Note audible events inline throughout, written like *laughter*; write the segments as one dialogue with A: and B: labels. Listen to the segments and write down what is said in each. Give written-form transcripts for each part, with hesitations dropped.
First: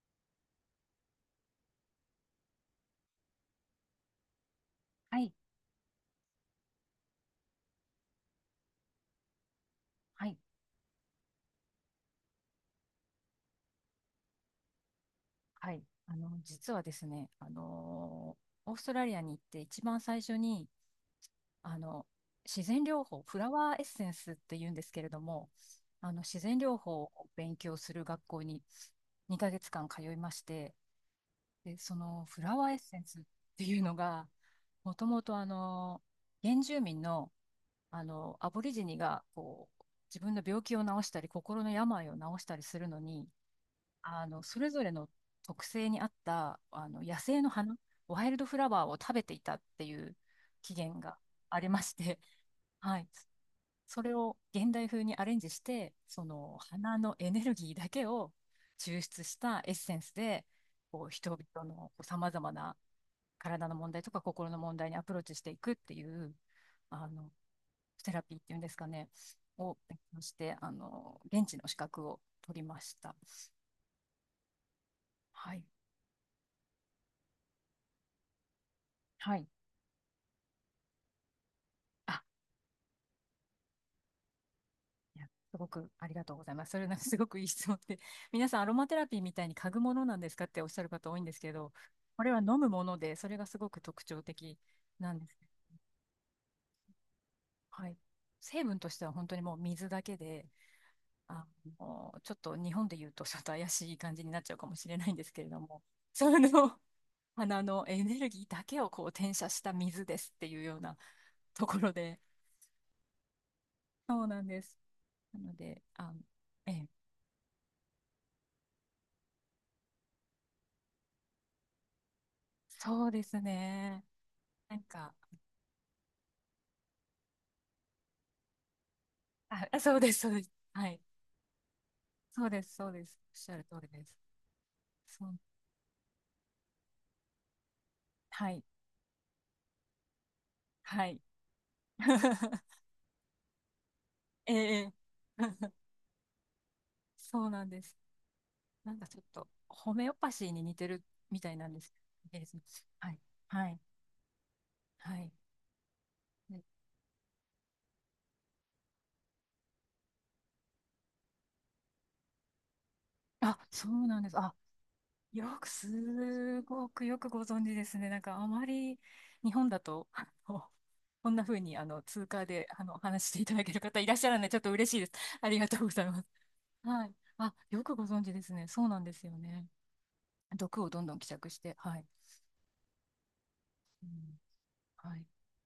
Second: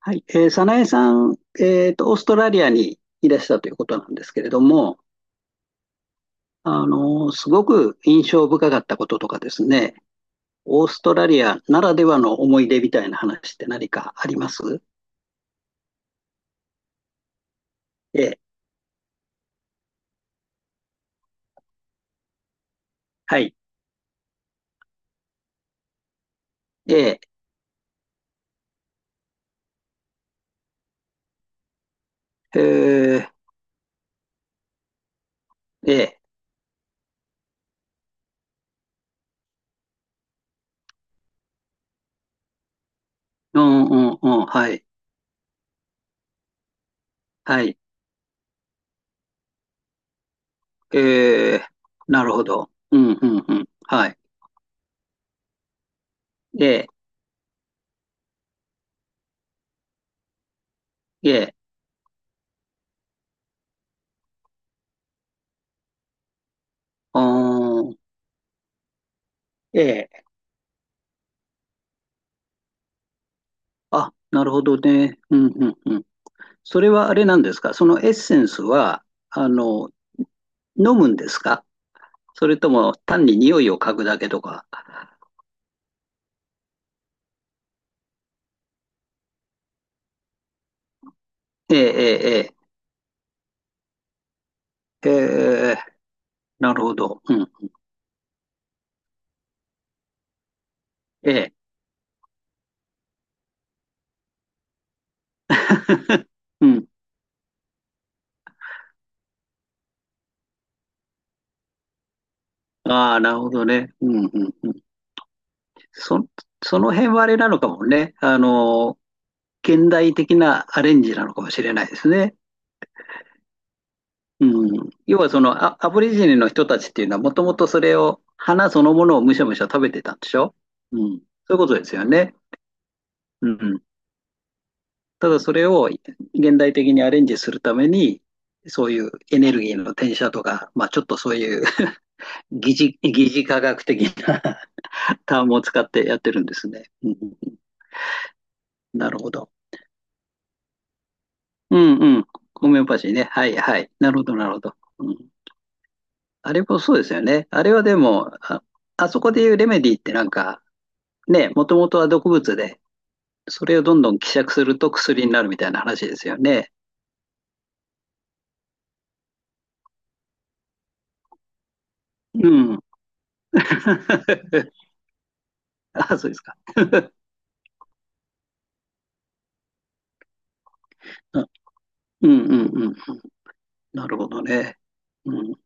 A: はい。早苗さん、オーストラリアにいらしたということなんですけれども、
B: はい、
A: すごく印象深かったこととかですね、
B: はい、
A: オーストラリアならではの思い出みたいな話って何かあります？
B: はい。実はですね、
A: ええ、
B: オーストラリアに行って一番最初に、あの、自然療法、
A: は
B: フラ
A: い。
B: ワーエッセンスって言うんですけれども、自然療
A: え
B: 法を
A: え、
B: 勉強する学校に2ヶ月間通いまして、で、そのフラ
A: え
B: ワーエッセンスっ
A: え、
B: ていうのが、もともと
A: ええ、
B: 原住民の、アボリジニが、こう、自分の病気を治したり、心の病を治したりするのに、
A: うんうんうん、
B: それ
A: は
B: ぞ
A: い、
B: れの特性に合った、野生の
A: は
B: 花、
A: い。
B: ワイルドフラワーを食べていたっていう起源が
A: え
B: あり
A: え、
B: まして、
A: なるほど。
B: *laughs*
A: う
B: はい。
A: んうんうん、
B: そ
A: は
B: れ
A: い。
B: を現代風にアレンジして、その
A: ええ、
B: 花のエネルギーだけを抽出したエッセンスで、こう、
A: え
B: 人
A: え、
B: 々のさまざまな体の問題とか心の問題にアプローチしていくっていう、あ
A: あ
B: の、
A: ー、
B: セラピーっていうんですかね、を勉
A: え
B: 強
A: え、
B: して、現地の資格を取りました。
A: あ、なるほどね。うん
B: はい。
A: うんうん。それはあれなんですか、そのエッセンスは、
B: はい。
A: あの、飲むんですか？
B: あ、
A: それとも単に匂いを嗅ぐだけとか。
B: いや、すごくありがとうございます。それなんかすごくいい質問で、*laughs* 皆さんアロマテラピーみたいに嗅ぐものなんですかっておっしゃる方多いんですけど、これは
A: ええ、え
B: 飲むもので、それがすごく特徴的
A: え、え
B: な
A: え、
B: んですね。
A: ええ、なるほど。うん。
B: はい。成分としては本当にもう水だけで、
A: え
B: あ
A: え。
B: ちょっと日本で言うと *laughs* ちょっと怪しい感じになっちゃうかもしれないんですけれども、
A: *laughs*
B: そ
A: う
B: の
A: ん。
B: 花 *laughs* のエネルギーだけをこう転写した水ですっていうようなところで、
A: ああ、なるほどね。う
B: そ
A: ん
B: う
A: う
B: なん
A: ん
B: で
A: う
B: す。
A: ん。
B: なので、
A: そ、
B: え
A: そ
B: え、
A: の辺はあれなのかもね。現代的なアレンジなのかもしれないですね。
B: そうですね。
A: う
B: なん
A: ん。
B: か、
A: 要はそのアボリジニの人たちっていうのはもともとそれを、花そのものをむしゃむし
B: は
A: ゃ
B: い、あ、あ
A: 食べ
B: そう
A: て
B: で
A: たん
B: す、
A: で
B: そう
A: し
B: です。
A: ょ？
B: は
A: う
B: い。
A: ん。そういうことですよね。
B: そうです、そうです。おっ
A: う
B: しゃる通
A: ん。
B: りです。そ
A: た
B: う、
A: だそれを現代的にアレンジするために、
B: はい、
A: そういうエネルギーの転写とか、まあ、ちょっ
B: は
A: と
B: い。
A: そういう *laughs*
B: *laughs*
A: 疑似、科学的な
B: ええ。
A: *laughs* タームを使
B: *laughs*
A: ってやってるんですね。うん。
B: そうなんです。なんか
A: な
B: ち
A: る
B: ょっ
A: ほ
B: と、
A: ど。
B: ホメオパシーに似てるみたいなん
A: う
B: です。
A: んうん。
B: いいですね。
A: ホメオパシ
B: は
A: ー
B: い、
A: ね。はい
B: は
A: は
B: い、
A: い。なるほど、なるほど。う
B: は
A: ん。
B: い。
A: あれ
B: で、
A: もそうですよね。あれはでも、あそこでいうレメディってなんか、ね、もともとは毒物で、
B: あ、
A: それを
B: そ
A: どん
B: う
A: どん
B: なんで
A: 希
B: す。
A: 釈
B: あ、
A: すると薬になるみ
B: よく、
A: たいな話ですよ
B: す
A: ね。
B: ごくよくご存知ですね。なんか、あまり日本だと、*laughs* こんな風に、通貨で、
A: うん。
B: お話ししていただける方いらっしゃらない。ちょっと
A: *laughs*
B: 嬉しいです。ありがとうござい
A: あ、
B: ます。
A: そうですか。
B: はい。あ、よくご存知ですね。そうなんですよね。毒をどんどん希
A: うん
B: 釈して、はい。
A: うんうんうん。な
B: う
A: るほ
B: ん、
A: どね。
B: はい。
A: うん、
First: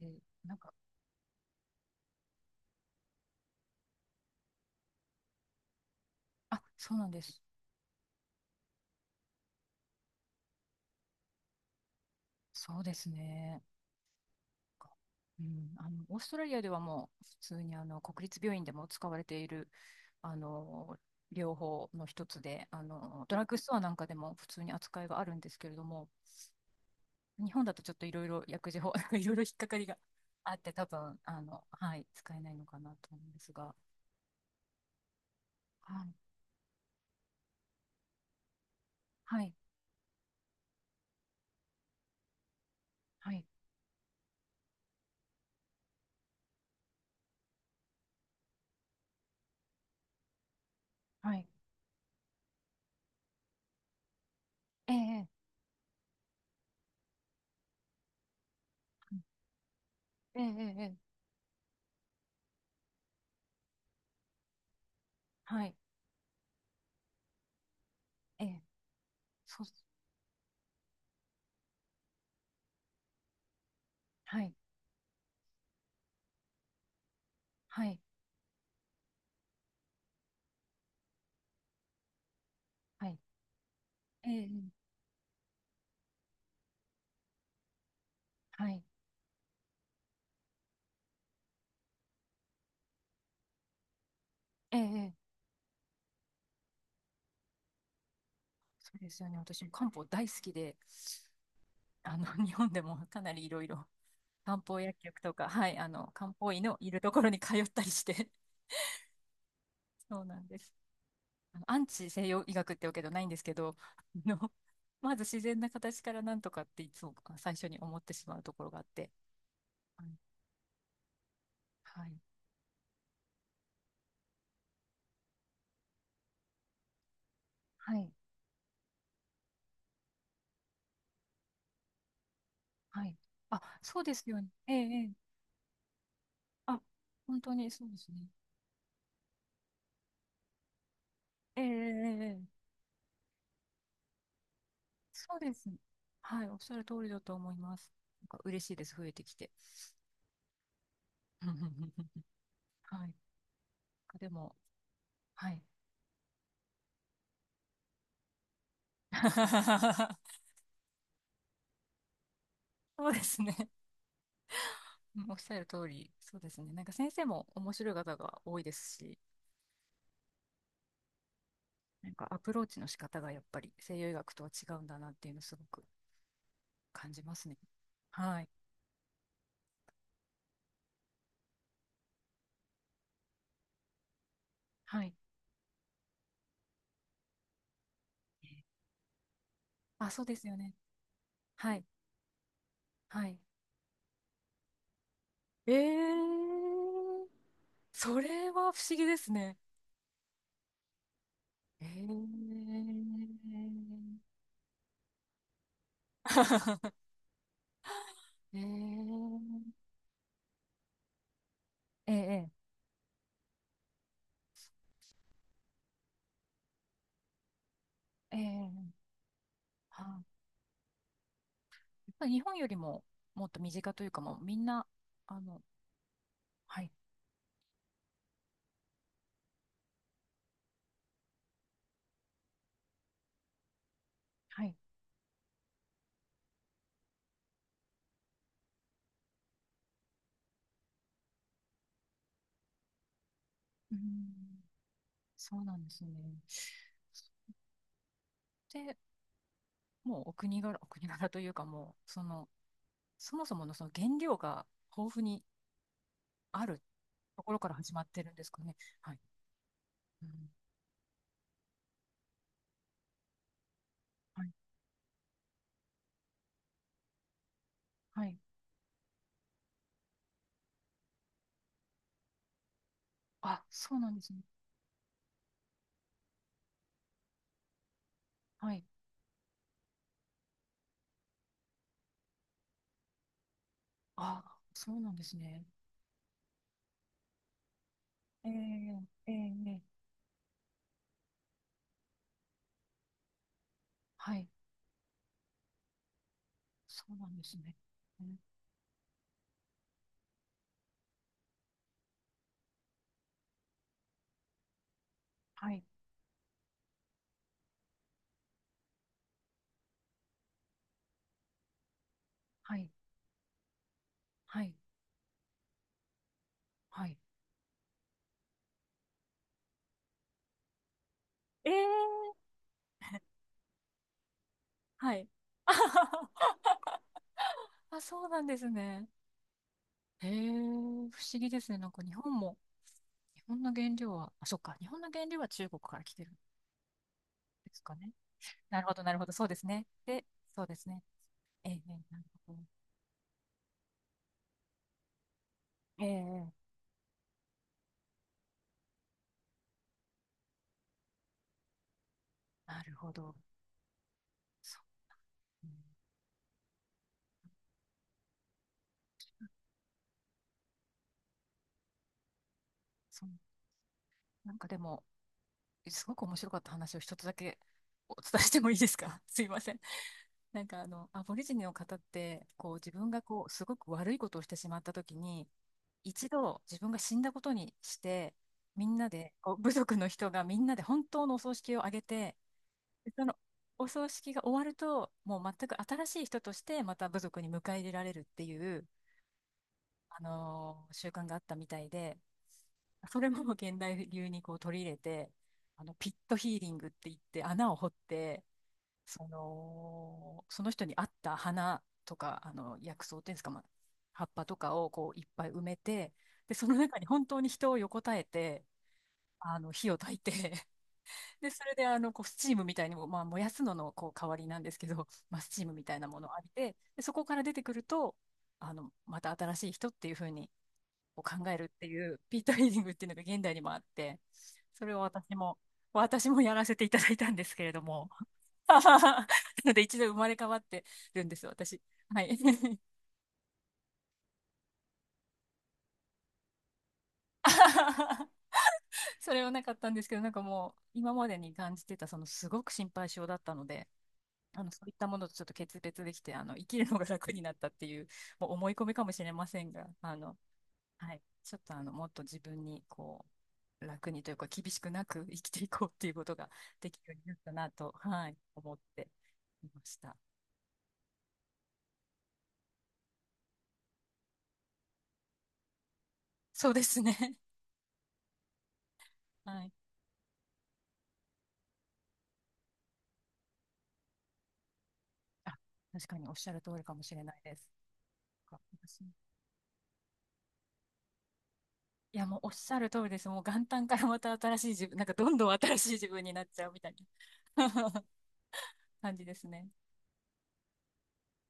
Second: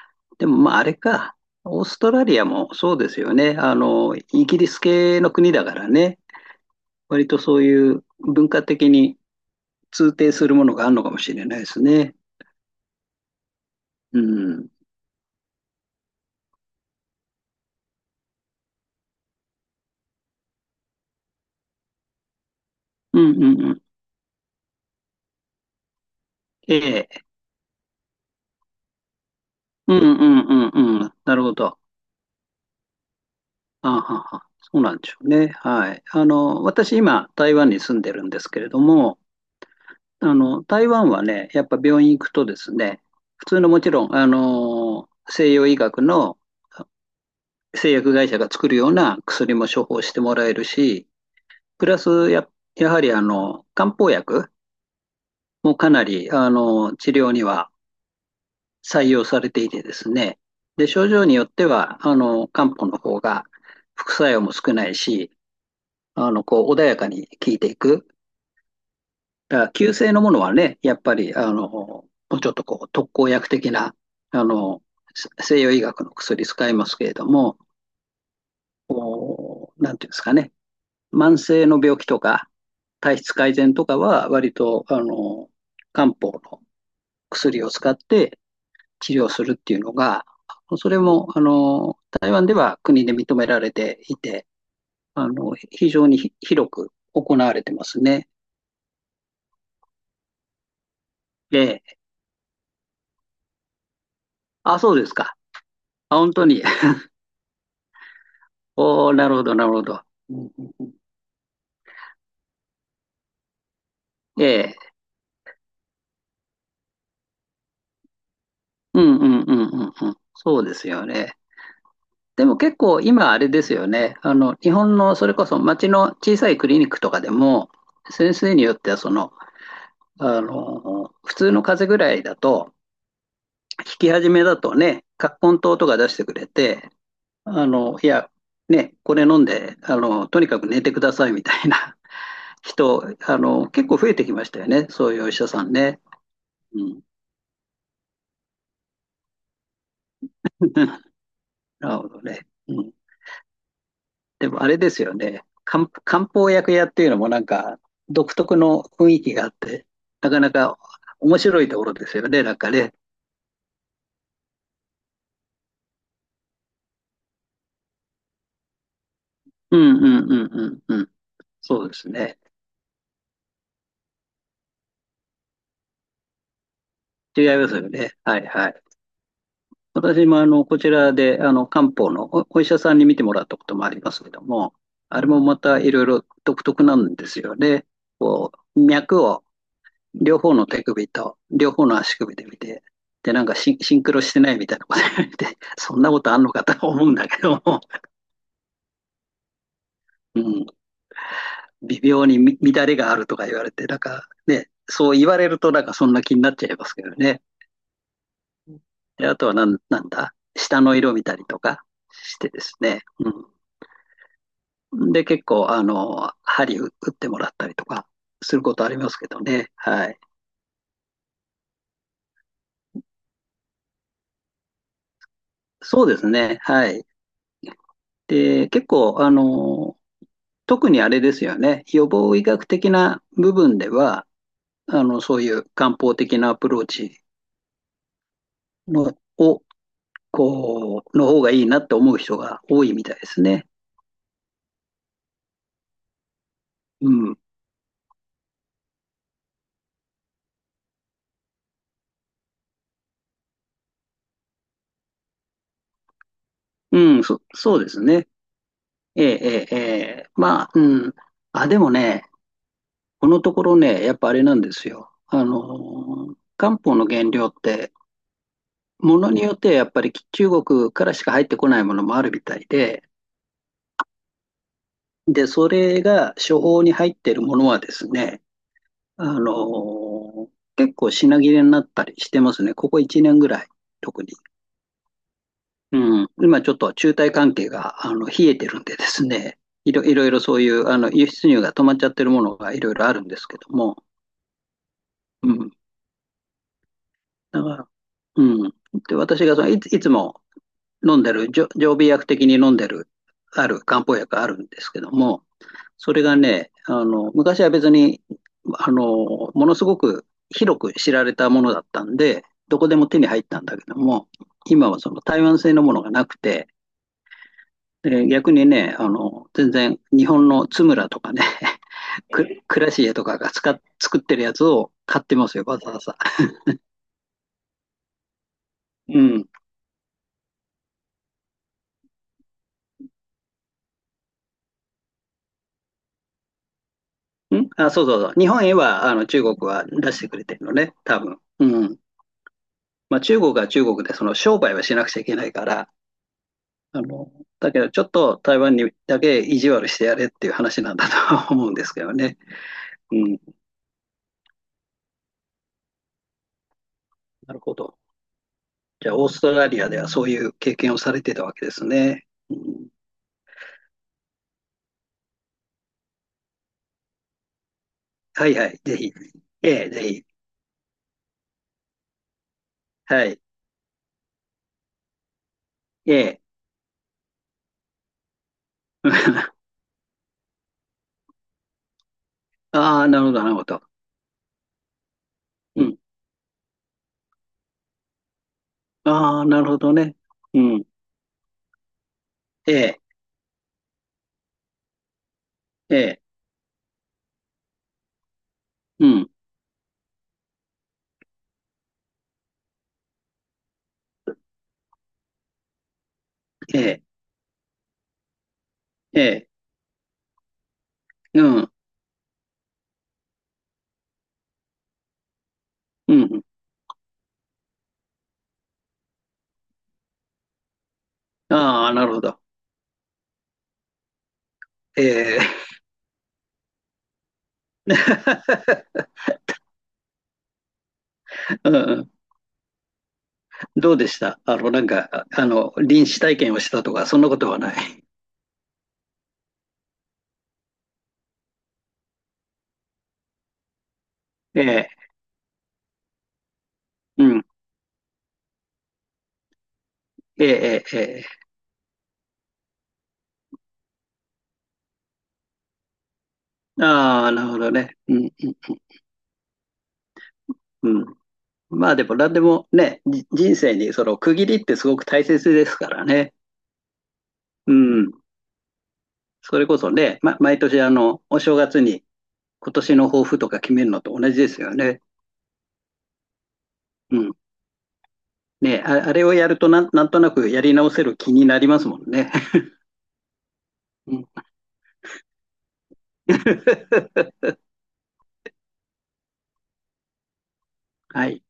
B: で、
A: で
B: な
A: も、
B: んか、
A: まあ、あれか。オーストラリアもそうですよね。イギリス系の国だからね。
B: あ、そうなんで
A: 割と
B: す。
A: そういう文化的に通底するものがあるのかもしれないですね。
B: そうですね。
A: うん。
B: か、うん、オーストラリアではもう、普通に国立病院でも使われている、あの、療法の一つで、
A: う
B: ド
A: ん
B: ラッ
A: う
B: グ
A: ん
B: ス
A: う
B: トア
A: ん。
B: なんかでも普通に扱いがあるんですけれども、
A: ええ。
B: 日本だとちょっといろいろ薬事法、*laughs* いろいろ引っかかり
A: うん
B: が
A: うん
B: あ
A: う
B: って、多
A: んうん。
B: 分、
A: なるほど。
B: はい、使えないのかなと思うんですが、
A: あはは。そうなんでしょうね。
B: は
A: はい。
B: い、
A: 私今、台湾に住んでるんですけれども、
B: はい、
A: 台湾はね、やっぱ病院行くとですね、
B: は
A: 普
B: い。
A: 通のもちろん、西洋医学の製薬会社が作るような薬も処方してもらえるし、
B: はい、
A: プラスやはり漢方薬
B: ええ、
A: もかなり、治療には採
B: え
A: 用されていてですね、
B: え、ええ、
A: で、
B: え
A: 症
B: え、
A: 状によっては、漢方の方が副作用も少ないし、
B: はい、
A: こう、穏やかに効いていく。
B: ええ、
A: だ
B: そ
A: か
B: う、
A: ら、急性のものはね、やっぱり、もうちょっとこう、特効薬的な、
B: は
A: あ
B: い、
A: の、西洋医学の薬使いますけれども、
B: はい、
A: なんていうんですかね、慢性の病気とか、
B: は
A: 体
B: い、
A: 質改善とかは、
B: ええ、
A: 割と、漢方の薬を使って
B: はい、
A: 治療するっていうのが、それも、台湾では国で認められていて、
B: ええ、
A: 非常に広く行われてますね。
B: そうですよね。私も漢方大好きで、
A: で、
B: 日本でもかなりいろいろ漢
A: あ、
B: 方
A: そ
B: 薬
A: うです
B: 局と
A: か。
B: か、はい、
A: あ、
B: 漢
A: 本当
B: 方医
A: に。
B: のいる
A: *laughs*
B: ところに通ったりして、*laughs*
A: おー、なるほど、なるほど。
B: そうなんです。アンチ西洋医学ってわけじゃないんですけど、
A: ええ、
B: *laughs* まず自然な形からなんとかっていつも最初に思ってしまうところがあっ
A: う
B: て、
A: んうんうんうん
B: はい、
A: うん。そうですよね。
B: はい、
A: でも結構今あれですよね。日本のそれこそ町の小さいクリニックとかでも、
B: はい、
A: 先生によってはその、普通の風邪ぐらいだと、
B: はい。あ、
A: 引
B: そう
A: き
B: です
A: 始
B: よ
A: め
B: ね。
A: だ
B: え
A: と
B: え、
A: ね、
B: え、
A: 葛根湯とか出してくれ
B: あ、
A: て、
B: 本当にそうで
A: い
B: す
A: や、
B: ね。
A: ね、これ飲んで、とにかく寝てくださいみた
B: ええ、え
A: いな
B: え、え
A: *laughs*
B: え、
A: 人、結構増えてきましたよね。そういうお医
B: そう
A: 者
B: で
A: さ
B: す
A: ん
B: ね。
A: ね。
B: はい、おっしゃ
A: う
B: る通
A: ん。
B: りだと思います。なんか嬉しいです、増えてきて。
A: *laughs* なるほどね。う
B: *laughs*
A: ん。
B: はい。で
A: で
B: も、
A: もあれですよね。
B: はい。
A: 漢方薬屋っていうのもなんか独特の雰囲気があって、な
B: *laughs*
A: かなか面白いところですよね、なんかね。
B: そうですね。うん、おっしゃる通り、そうですね。なんか先生も面白い方が多いですし、
A: うんうんうんうんうん。そうです
B: なんか
A: ね。
B: アプローチの仕方がやっぱり西洋医学とは違うんだなっていうのをすごく感じま
A: 違
B: す
A: い
B: ね。
A: ますよね。は
B: は
A: い
B: い。
A: はい。私もこちらで漢方のお医者さんに見てもらったこともありますけども、
B: はい。
A: あれもまたいろいろ独特なんですよね。こう、脈を
B: あ、そうで
A: 両
B: す
A: 方
B: よ
A: の
B: ね。
A: 手首と、両
B: はい。
A: 方の足首で見て、
B: は
A: で、
B: い。
A: なんかシンクロしてないみたいなこと言われて、そんなことあ
B: え
A: んの
B: え、
A: かと思うんだけども、
B: それは不思議ですね。
A: うん、
B: え
A: 微妙に乱れ
B: ー。
A: があるとか言われて、なんかね、そう言われるとなんかそんな気になっちゃいます
B: *laughs*
A: けどね。
B: え
A: で、あ
B: ー、
A: とはなんだ、下の色見たりとかして
B: ええ、
A: ですね、うん。で、結構、針打ってもらったりとか
B: ええ、え
A: することあ
B: え、
A: りますけどね、はい。
B: はい。やっぱり日本よりももっと身近というか、もうみんな、あの、
A: そうですね、
B: は
A: は
B: い、
A: い。で、結構、特にあれですよね、予防医学的な部分では、
B: はい、
A: そういう漢方的なアプローチの、を、こう、の方がいいなって思う人が多いみたいですね。
B: うん、そうなんですね。
A: うん。
B: で、もうお国柄、お国柄というか、もう、そもそものその原料が豊富にある
A: うん、そ、
B: ところから
A: そうで
B: 始ま
A: す
B: って
A: ね。
B: るんですかね。はい。
A: ええ、ええ、え
B: う
A: え。
B: ん、
A: まあ、うん。あ、でもね、このところね、やっぱあれ
B: はい、
A: なんですよ。漢方の原料って、
B: はい。
A: ものによってはやっぱり中国からしか入ってこないものもあるみたいで、
B: あ、そうなんですね。
A: で、それが処方に入っているものはですね、
B: はい。
A: あの、結構品切れになったりしてますね。ここ1年ぐらい、特に。
B: あ、そうなんですね。
A: うん。今ちょっと中台関係が、冷
B: ええ、
A: えてるんでです
B: ええ、
A: ね、
B: え
A: い
B: え、
A: ろいろいろそういう、輸出入が止まっちゃってるものがいろいろあるんですけども、
B: はい、
A: うん。
B: そうなんですね。
A: だから、
B: うん、
A: うん。で、私がその、いつも飲んでる、常備薬的に飲んでる、ある漢方薬があるんですけども、
B: はい、
A: それがね、昔は別に、あの、ものすごく広く知られたものだったんで、
B: は
A: どこ
B: い、
A: でも手に入ったんだけども、
B: はい、
A: 今はその台湾製のものがなくて、
B: はい。
A: で逆にね、全然日本の津村とかね、*laughs*
B: ええ、
A: くシエとかが作ってるやつを
B: は
A: 買っ
B: い。
A: てますよ、
B: *laughs* あ
A: わざわ
B: は
A: ざ。
B: は、あ、そうなんですね。
A: うん。
B: ええ、不思議ですね。なんか日本も、日本の原料は、あ、そっか、日本の原料は中国から来てるんですか
A: そう
B: ね。
A: そうそう。日本へ
B: なるほど、
A: は、
B: なるほど、
A: 中
B: そうで
A: 国
B: す
A: は
B: ね。
A: 出し
B: で、
A: てくれて
B: そ
A: る
B: う
A: の
B: です
A: ね、
B: ね。
A: 多分。う
B: ええ、え
A: ん。
B: え、なるほど。
A: まあ、中国は中国で、その商売はしなくちゃいけないから、
B: ええ、
A: あの、だけどちょっと台湾にだけ意地悪してやれっていう話なんだとは思うんですけどね。
B: なるほ
A: う
B: ど。
A: ん、
B: そう、うん、
A: なるほど。じゃあ、オーストラリアではそういう経験をされてたわけですね。うん、
B: そう、なんかでも、すごく面白かった話を一つだけお伝え
A: は
B: し
A: い
B: て
A: は
B: もいい
A: い、
B: で
A: ぜ
B: す
A: ひ。
B: か？ *laughs* すいません。
A: ええ、ぜひ。
B: なんかアボリジニの方って、こう自分が
A: はい、
B: こう、すごく悪いことをしてしまった時に、
A: え
B: 一
A: え。
B: 度自分が死んだことにして、みんなで、こう
A: *laughs*
B: 部族の人がみんなで本当のお葬式をあげて、
A: ああ、な
B: そ
A: るほ
B: の
A: ど、なるほど。
B: お葬式が終わると、もう全く
A: うん。
B: 新しい人としてまた部族に迎え入れられるっていう、
A: ああ、なるほどね。うん。
B: 習慣があったみたいで、
A: ええ、
B: それも現代流にこう取り入れて、
A: え
B: ピッ
A: え、
B: トヒーリングって言って穴を掘って、
A: うん。
B: その人に合った花とか、薬草っていうんですか、まあ、葉っぱとかをこういっぱい埋めて、で、その
A: え
B: 中
A: え、
B: に本当に人を横たえて、
A: ええ、
B: 火を焚いて *laughs*
A: う
B: で、そ
A: ん。
B: れでこうスチームみたいにも、まあ、燃やすののこう代わりなんですけど、まあ、スチームみたいな
A: う
B: ものを
A: ん。
B: 浴びて、で、そこから出てくると、また新しい人っていう風にを考えるって
A: ああ、
B: い
A: なる
B: う
A: ほ
B: ピ
A: ど。
B: ートリーディングっていうのが現代にもあって、それを私
A: え
B: も、
A: え。
B: 私もやらせていただいたんですけれども。 *laughs*。
A: *laughs*
B: なので一度生まれ変わってるんです、
A: う
B: 私。
A: ん。
B: はい。 *laughs*。
A: どうでした？なんか、臨死体験をしたとか、そんなことはない？
B: それはなかったんですけど、なんかもう今までに感じてたすごく心配性だったので、
A: *laughs* え
B: そう
A: え、
B: いったものとちょっと決別できて、生きるのが
A: う
B: 楽に
A: ん、
B: なったっていう、もう思い込みかもしれませんが、
A: ええ、ええ、
B: はい、
A: え
B: ちょっともっと自分にこう楽にというか厳しくなく *laughs* 生きていこうっていうことが
A: え。
B: できるように
A: ああ、
B: なっ
A: なる
B: た
A: ほど
B: なと、
A: ね。う
B: は
A: ん、
B: い、思っていました。
A: うん、うん。まあでも、なんでもね、人生にその区切りってすごく大切ですからね。
B: そうですね。*laughs*
A: うん。
B: は
A: それ
B: い。
A: こそね、毎年お正月に今年の抱負とか決めるのと同じですよね。
B: あ、確かにおっしゃる通りかもし
A: う
B: れな
A: ん。
B: いです。か、
A: ね、
B: 私、い
A: あれをやるとなんとなくやり直せる気になりますもん
B: や、
A: ね。
B: もうおっしゃる通りです。もう元旦から
A: *laughs* う
B: ま
A: ん
B: た新しい自分、なんかどんどん新しい自分になっちゃうみたい
A: *laughs*
B: な *laughs* 感じですね。
A: はい。